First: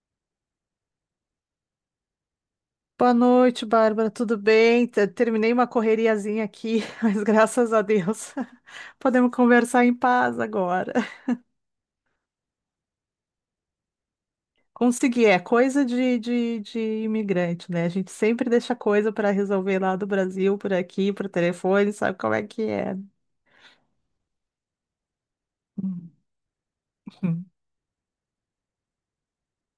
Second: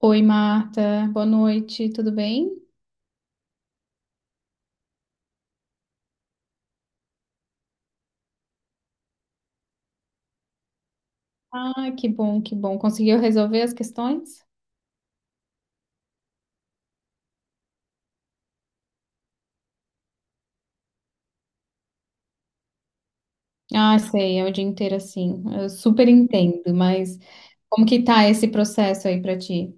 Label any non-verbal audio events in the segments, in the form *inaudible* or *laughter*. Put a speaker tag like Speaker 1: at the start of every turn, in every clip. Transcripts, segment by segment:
Speaker 1: Oi, Marta. Boa noite, tudo bem?
Speaker 2: Boa noite, Bárbara. Tudo bem? Terminei uma correriazinha aqui, *laughs* mas graças a Deus *laughs* podemos conversar em paz agora.
Speaker 1: Ah, que bom, que bom. Conseguiu resolver as questões?
Speaker 2: Consegui, é coisa de imigrante, né? A gente sempre deixa coisa para resolver lá do Brasil, por aqui, por telefone, sabe como é que é.
Speaker 1: Ah, sei, é o dia inteiro assim. Eu super
Speaker 2: *laughs*
Speaker 1: entendo, mas
Speaker 2: Uhum.
Speaker 1: como que tá esse processo aí pra ti?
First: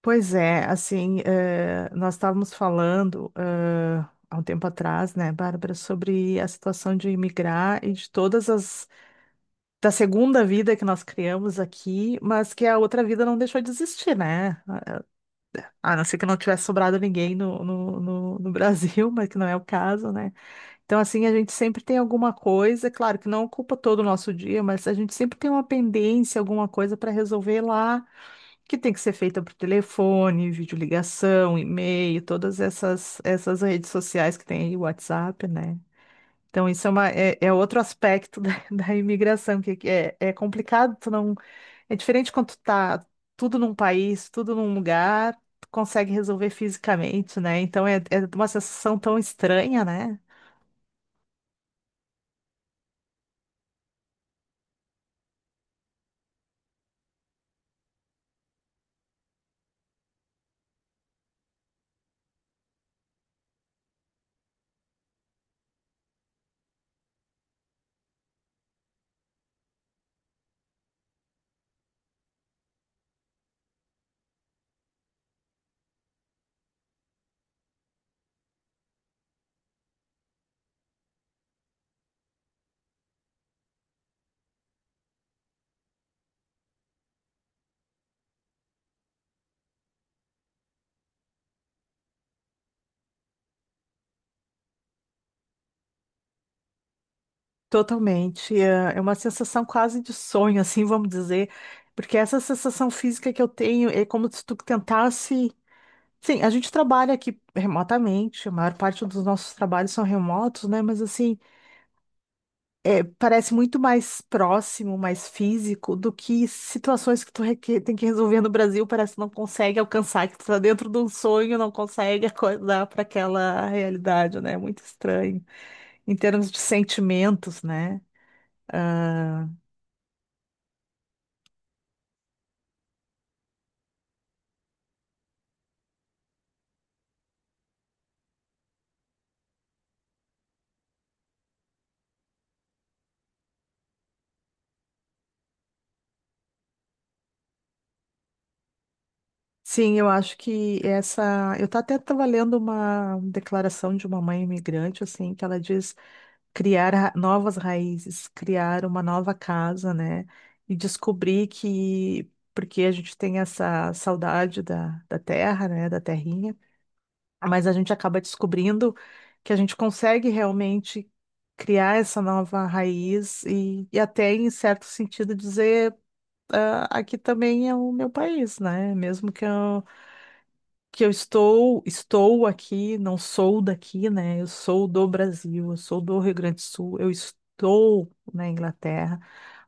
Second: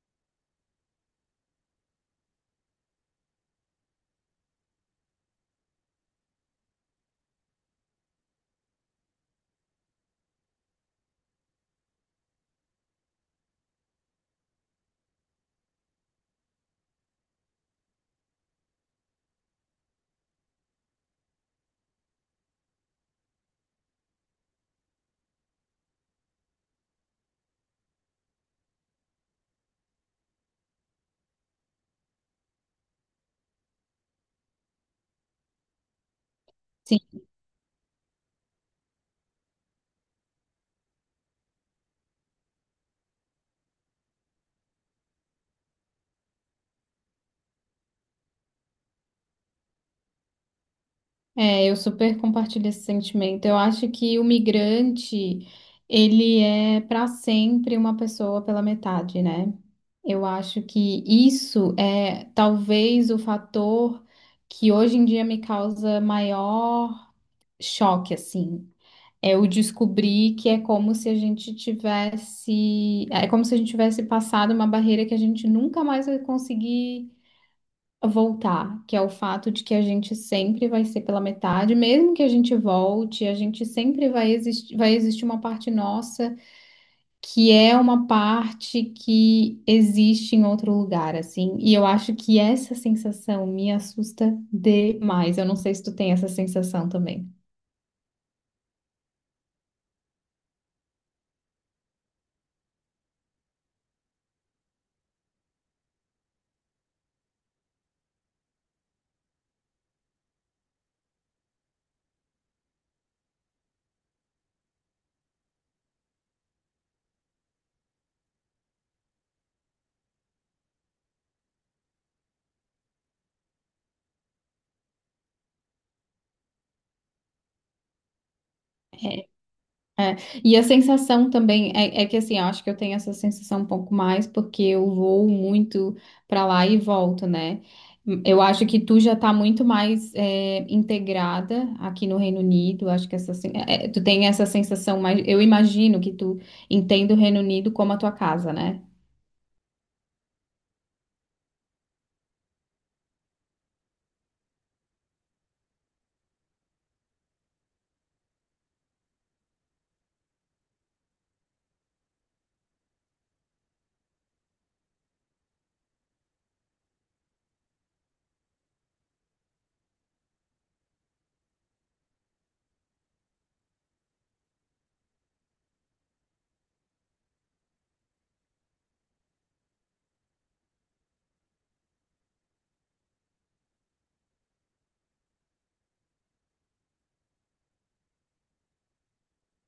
Speaker 2: Pois é, assim, nós estávamos falando, há um tempo atrás, né, Bárbara, sobre a situação de imigrar e de todas as da segunda vida que nós criamos aqui, mas que a outra vida não deixou de existir, né? A não ser que não tivesse sobrado ninguém no Brasil, *laughs* mas que não é o caso, né? Então, assim, a gente sempre tem alguma coisa, claro que não ocupa todo o nosso dia, mas a gente sempre tem uma pendência, alguma coisa para resolver lá, que tem que ser feita por telefone, videoligação, e-mail, todas essas redes sociais que tem aí, WhatsApp, né? Então, isso é,
Speaker 1: Sim.
Speaker 2: uma, é outro aspecto da, *laughs* da imigração, que é, é complicado tu não é diferente quando tu tá tudo num país, tudo num lugar, tu consegue resolver fisicamente, né? Então é, é uma sensação tão estranha, né?
Speaker 1: É, eu super compartilho esse sentimento. Eu acho que o migrante, ele é para sempre uma pessoa pela metade, né? Eu acho que isso é talvez o fator que hoje em dia me causa maior choque, assim. Eu descobri que é como se a gente tivesse, é como se a gente tivesse passado uma barreira que a gente nunca mais vai conseguir voltar, que é o fato de que a gente sempre vai ser pela metade, mesmo que a gente volte, a gente sempre vai existir uma parte nossa que é uma parte que existe em outro lugar, assim. E eu acho que essa sensação me assusta demais. Eu não sei se tu tem essa sensação também.
Speaker 2: Totalmente. É uma sensação quase de sonho, *laughs* assim, vamos dizer. Porque essa sensação física que eu tenho é como se tu tentasse. Sim, a gente trabalha aqui remotamente, a maior parte dos nossos trabalhos são remotos, né? Mas assim. Parece muito mais próximo, mais físico do que situações que tu tem que resolver no Brasil, parece que não consegue alcançar, que tu tá dentro de um sonho, não consegue acordar para aquela realidade, né? É muito estranho. Em termos de sentimentos, né? Ah,
Speaker 1: É, e a sensação também é que assim, eu acho que eu tenho essa sensação um pouco mais porque eu vou muito pra lá e volto, né? Eu acho que tu já tá muito mais integrada aqui no Reino Unido. Acho que essa, tu tem essa sensação mais. Eu imagino que tu entenda o Reino Unido como a tua casa, né?
Speaker 2: Sim, eu acho que essa. Eu até estava lendo uma declaração de uma mãe imigrante, assim, que ela diz. Criar novas raízes, criar uma nova casa, né? E descobrir que, porque a gente tem essa saudade da, da terra, né? Da terrinha, mas a gente acaba descobrindo que a gente consegue realmente criar essa nova raiz e até, em certo sentido, dizer, ah, aqui também é o meu país, né? Mesmo que eu estou, estou aqui, não sou daqui, né? Eu sou do Brasil, eu sou do Rio Grande do Sul, eu estou na Inglaterra,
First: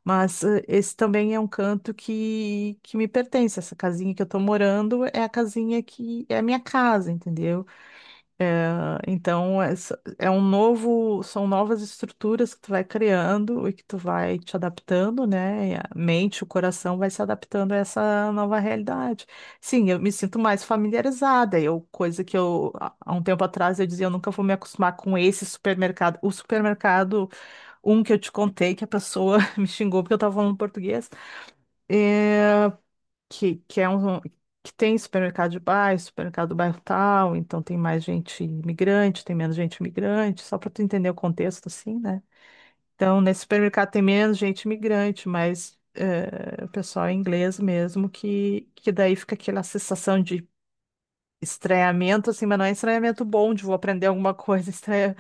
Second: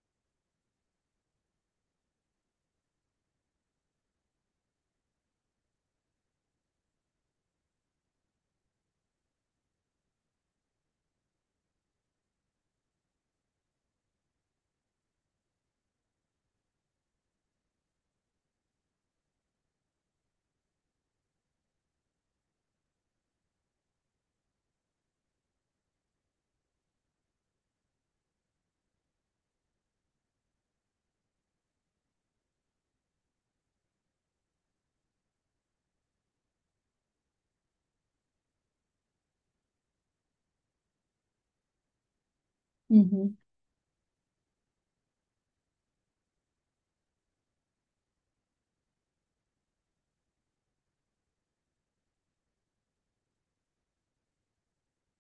Speaker 2: mas esse também é um canto que me pertence. Essa casinha que eu estou morando é a casinha que é a minha casa, entendeu? Então, é, é um novo, são novas estruturas que tu vai criando e que tu vai te adaptando, né? E a mente, o coração vai se adaptando a essa nova realidade. Sim, eu me sinto mais familiarizada. Eu, coisa que eu, há um tempo atrás, eu dizia, eu nunca vou me acostumar com esse supermercado. O supermercado, um que eu te contei, que a pessoa *laughs* me xingou porque eu estava falando português. eh, que é um que tem supermercado de bairro, supermercado do bairro tal, então tem mais gente imigrante, tem menos gente imigrante, só para tu entender o contexto assim, né? Então,
Speaker 1: Uhum.
Speaker 2: nesse supermercado tem menos gente imigrante, mas o pessoal é inglês mesmo, que daí fica aquela sensação de estranhamento, assim, mas não é estranhamento bom de vou aprender alguma coisa, *laughs* estranha,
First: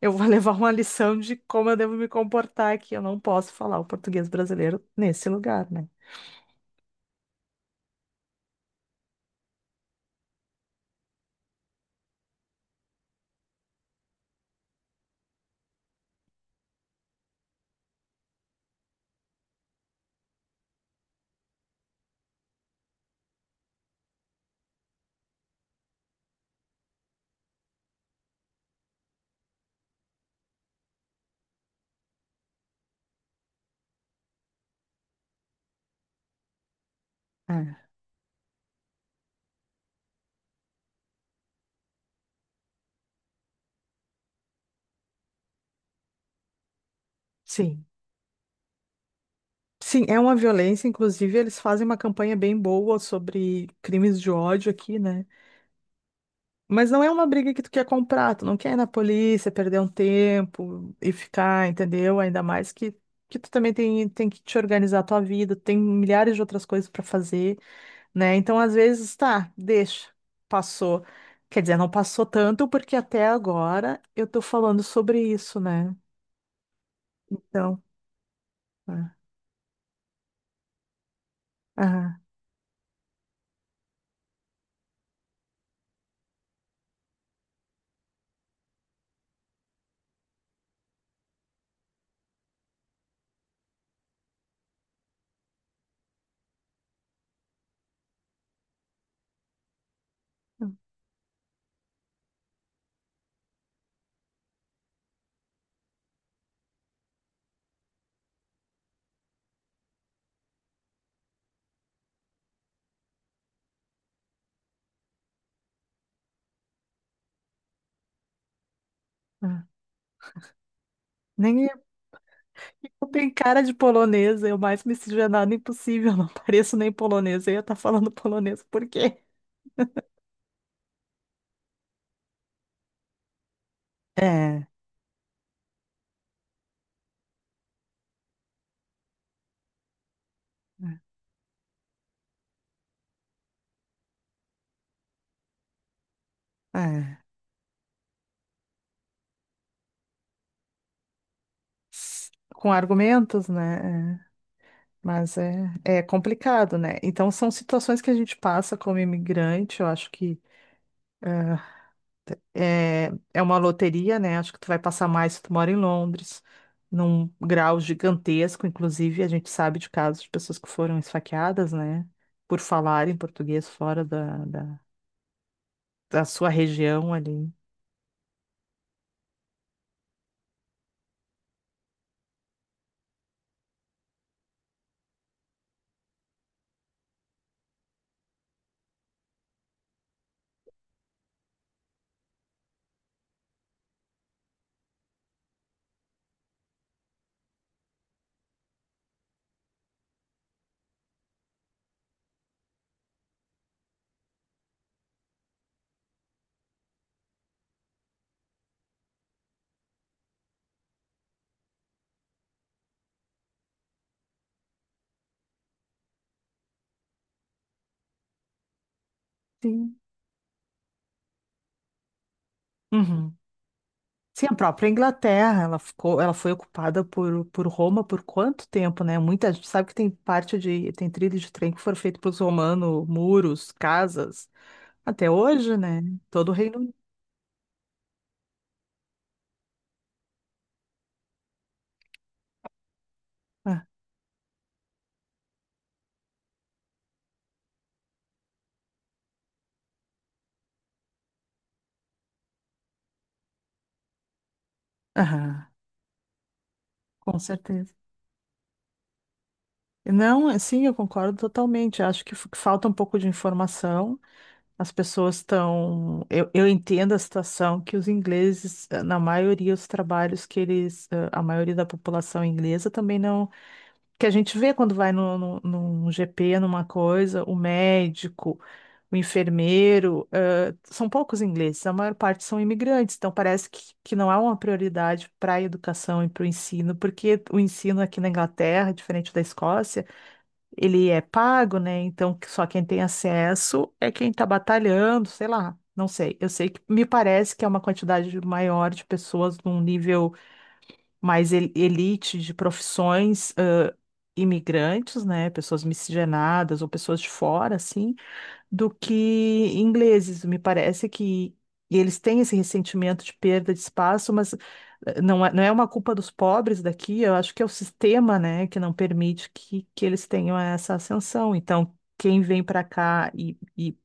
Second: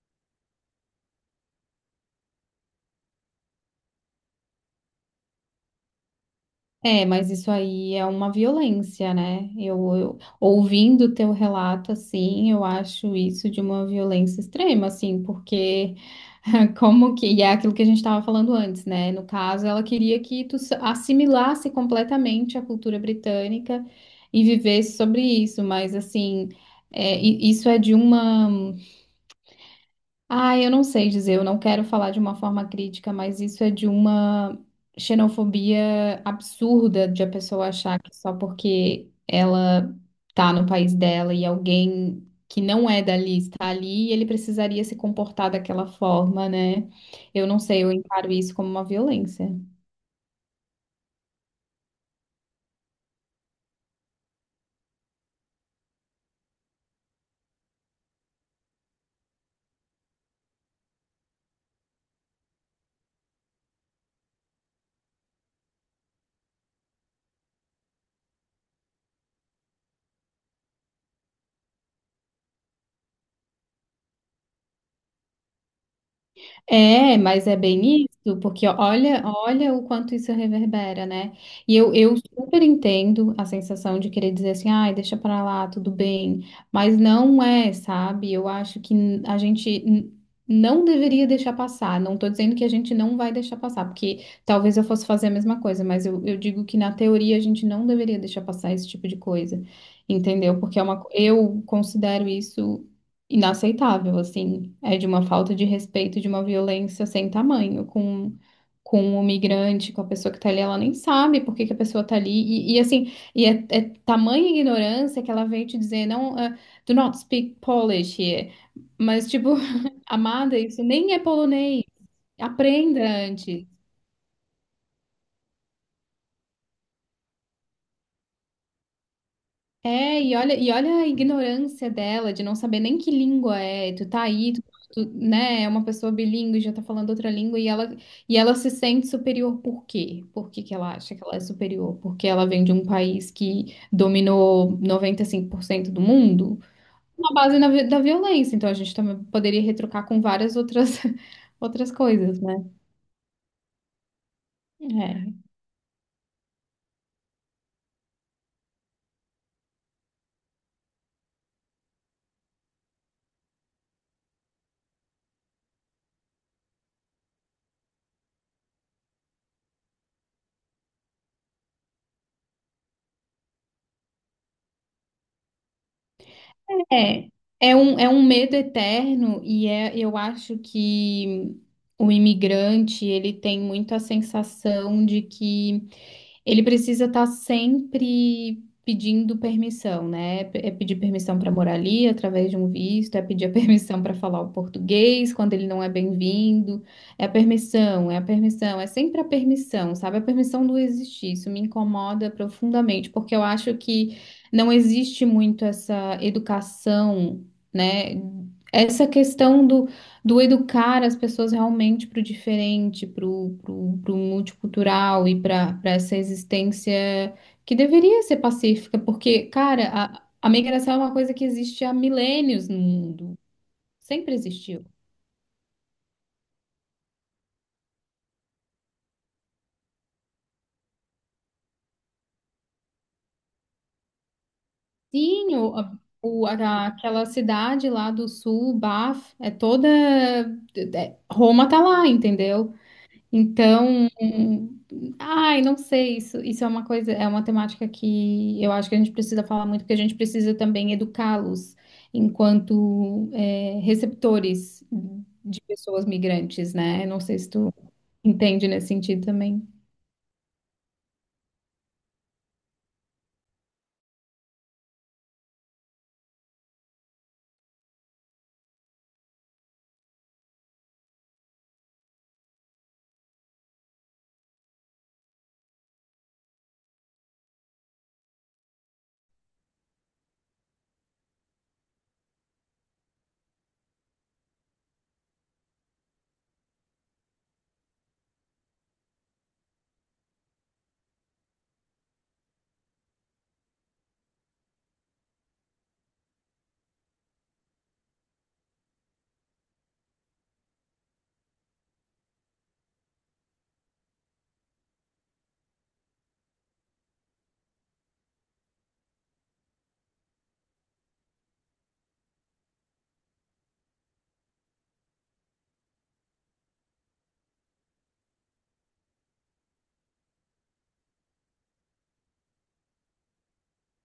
Speaker 2: eu vou levar uma lição de como eu devo me comportar aqui, eu não posso falar o português brasileiro nesse lugar, né?
Speaker 1: É, mas isso aí é uma violência, né? Eu ouvindo o teu relato assim, eu acho isso de uma violência extrema, assim, porque *laughs* como que, e é aquilo que a gente estava falando antes, né? No caso, ela queria que assimilasse completamente a cultura britânica e vivesse sobre isso, mas assim, isso é de uma eu não sei dizer, eu não quero falar de uma forma crítica, mas isso é de uma xenofobia absurda de a pessoa
Speaker 2: É.
Speaker 1: achar que só porque ela tá no país dela e alguém que não é dali está ali, ele precisaria se comportar daquela forma, né? Eu não sei,
Speaker 2: Sim.
Speaker 1: eu encaro isso como uma violência.
Speaker 2: Sim, é uma violência, inclusive eles fazem uma campanha bem boa sobre crimes de ódio aqui, né? Mas não é uma briga que tu quer comprar, tu não quer ir na polícia, perder um tempo e ficar, entendeu? Ainda mais que tu também tem, tem que te organizar a tua vida, tem milhares de outras coisas pra fazer, né? Então, às vezes, tá, deixa, passou. Quer dizer, não passou tanto porque até agora eu tô falando sobre isso, né?
Speaker 1: É, mas é
Speaker 2: Então,
Speaker 1: bem isso, porque
Speaker 2: ah,
Speaker 1: olha, olha o quanto isso reverbera, né? E eu
Speaker 2: ah,
Speaker 1: super entendo a sensação de querer dizer assim, ai, deixa pra lá, tudo bem, mas não é, sabe? Eu acho que a gente não deveria deixar passar, não tô dizendo que a gente não vai deixar passar, porque talvez eu fosse fazer a mesma coisa, mas eu digo que na teoria a gente não deveria deixar passar esse tipo de coisa, entendeu? Porque é eu considero isso inaceitável, assim. É de uma falta de respeito, de uma violência sem tamanho com o migrante, com a pessoa que tá ali. Ela nem sabe por que que a pessoa tá ali. É tamanha ignorância que ela vem te dizer, não, do not speak Polish here. Mas, tipo,
Speaker 2: ah.
Speaker 1: *laughs* amada, isso nem é
Speaker 2: Nem
Speaker 1: polonês. Aprenda
Speaker 2: eu tenho cara
Speaker 1: antes.
Speaker 2: de polonesa, eu mais miscigenada impossível, não pareço nem polonesa, eu ia estar falando polonês, por quê?
Speaker 1: É, e olha a ignorância dela de não saber nem que língua é. Tu tá aí, tu,
Speaker 2: É,
Speaker 1: tu, né? É uma pessoa bilíngue, já tá falando outra língua e e ela se sente superior por quê? Por que que ela acha que ela é superior? Porque ela vem de um país que dominou 95% do mundo?
Speaker 2: é.
Speaker 1: Na base da violência. Então a gente também poderia retrucar com várias outras, *laughs* outras coisas, né?
Speaker 2: Com argumentos, né? É.
Speaker 1: É.
Speaker 2: Mas é complicado, né? Então, são situações que a gente passa como imigrante, eu acho que é uma loteria, né? Acho que tu vai passar mais se tu mora em Londres, num grau gigantesco, inclusive, a gente sabe de casos de pessoas que foram esfaqueadas, né? Por falarem português fora da da sua região
Speaker 1: É,
Speaker 2: ali.
Speaker 1: é um medo eterno e é, eu acho que o imigrante, ele tem muito a sensação de que ele precisa estar sempre pedindo permissão, né? É pedir permissão para morar ali através de um visto, é pedir a *laughs* permissão para falar o português quando ele não é bem-vindo. É a permissão, é a permissão, é sempre a permissão, sabe? A permissão do existir. Isso me incomoda profundamente, porque eu acho que não existe muito essa educação, né? Essa questão do educar as pessoas realmente para o diferente, para o multicultural e para essa existência que deveria ser pacífica, porque, cara,
Speaker 2: Sim.
Speaker 1: a migração é uma coisa que existe há milênios no
Speaker 2: Uhum.
Speaker 1: mundo, sempre
Speaker 2: Sim, a
Speaker 1: existiu.
Speaker 2: própria Inglaterra, ela ficou, ela foi ocupada por Roma por quanto tempo, né? Muita gente sabe que tem parte de, tem trilho de trem que foram feito pelos romanos, muros, casas, até
Speaker 1: Sim,
Speaker 2: hoje, né? Todo o Reino Unido.
Speaker 1: aquela cidade lá do sul, Baf, é toda. É Roma tá lá, entendeu?
Speaker 2: Ah,
Speaker 1: Então, ai, não sei, isso é uma coisa, é uma temática que eu acho que a gente precisa falar muito, porque a gente precisa também educá-los enquanto receptores de
Speaker 2: aham,
Speaker 1: pessoas migrantes, né? Eu não
Speaker 2: com
Speaker 1: sei se tu
Speaker 2: certeza.
Speaker 1: entende nesse sentido também.
Speaker 2: Não, sim, eu concordo totalmente. Acho que falta um pouco de informação. As pessoas estão. Eu entendo a situação que os ingleses, na maioria, os trabalhos que eles. A maioria da população inglesa também não. Que a gente vê quando vai no, no, num GP, numa coisa, o médico, o enfermeiro, são poucos ingleses, a maior parte são imigrantes. Então parece que não há uma prioridade para a educação e para o ensino, porque o ensino aqui na Inglaterra, diferente da Escócia ele é pago, né? Então, que- só quem tem acesso é quem está batalhando, sei lá, não sei. Eu sei que me parece que é uma quantidade maior de pessoas num nível mais elite de profissões, imigrantes, né? Pessoas miscigenadas ou pessoas de fora, assim do que ingleses. Me parece que eles têm esse ressentimento de perda de espaço, mas não é, não é uma culpa dos pobres daqui, eu acho que é o sistema, né, que não permite que eles tenham essa ascensão. Então, quem vem para cá e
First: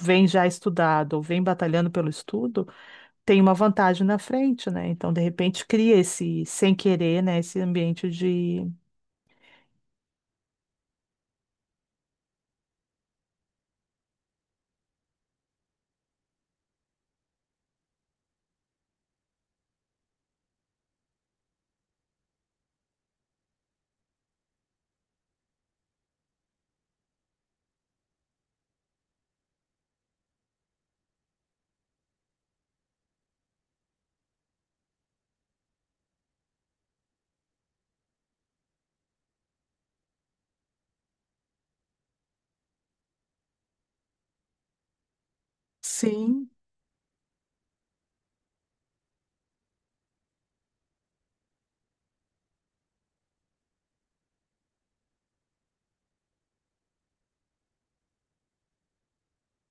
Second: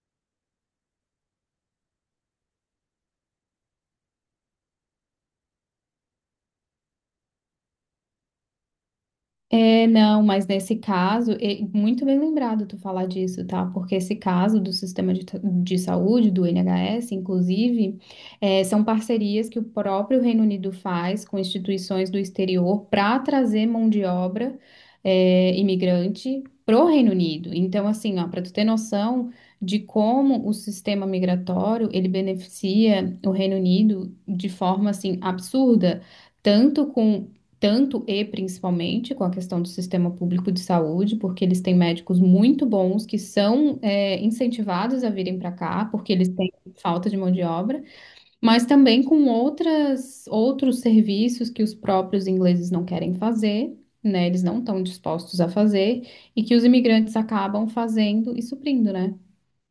Speaker 2: vem já estudado ou vem batalhando pelo estudo, tem uma vantagem na frente, né? Então, de repente, cria esse, sem querer, né, esse ambiente de.
Speaker 1: É, não, mas nesse caso, muito bem lembrado tu falar disso, tá? Porque esse caso do sistema de saúde, do NHS, inclusive, são parcerias que o próprio Reino Unido faz com instituições do exterior para trazer mão de obra, imigrante pro Reino Unido. Então, assim, ó, para tu ter noção de como o sistema migratório ele beneficia o Reino Unido de forma assim absurda tanto com tanto e principalmente com a questão do sistema público de saúde, porque eles têm médicos muito bons que são incentivados a virem para cá, porque eles
Speaker 2: Sim.
Speaker 1: têm falta de mão de obra, mas também com outros serviços que os próprios ingleses não querem fazer. Né, eles não estão dispostos a fazer e que os imigrantes acabam fazendo e suprindo, né?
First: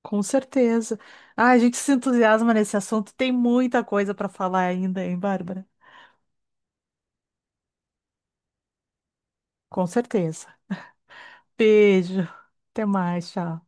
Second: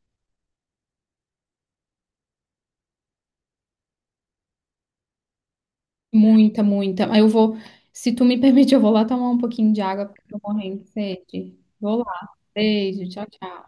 Speaker 2: Com certeza. Ah, a gente se entusiasma nesse assunto. Tem muita coisa para falar ainda, hein, Bárbara?
Speaker 1: Muita, muita. Eu vou, se tu me *laughs* permite, eu vou lá tomar um pouquinho de
Speaker 2: Com
Speaker 1: água porque eu
Speaker 2: certeza.
Speaker 1: tô morrendo de sede. Vou
Speaker 2: Beijo.
Speaker 1: lá.
Speaker 2: Até
Speaker 1: Beijo, tchau,
Speaker 2: mais, tchau.
Speaker 1: tchau.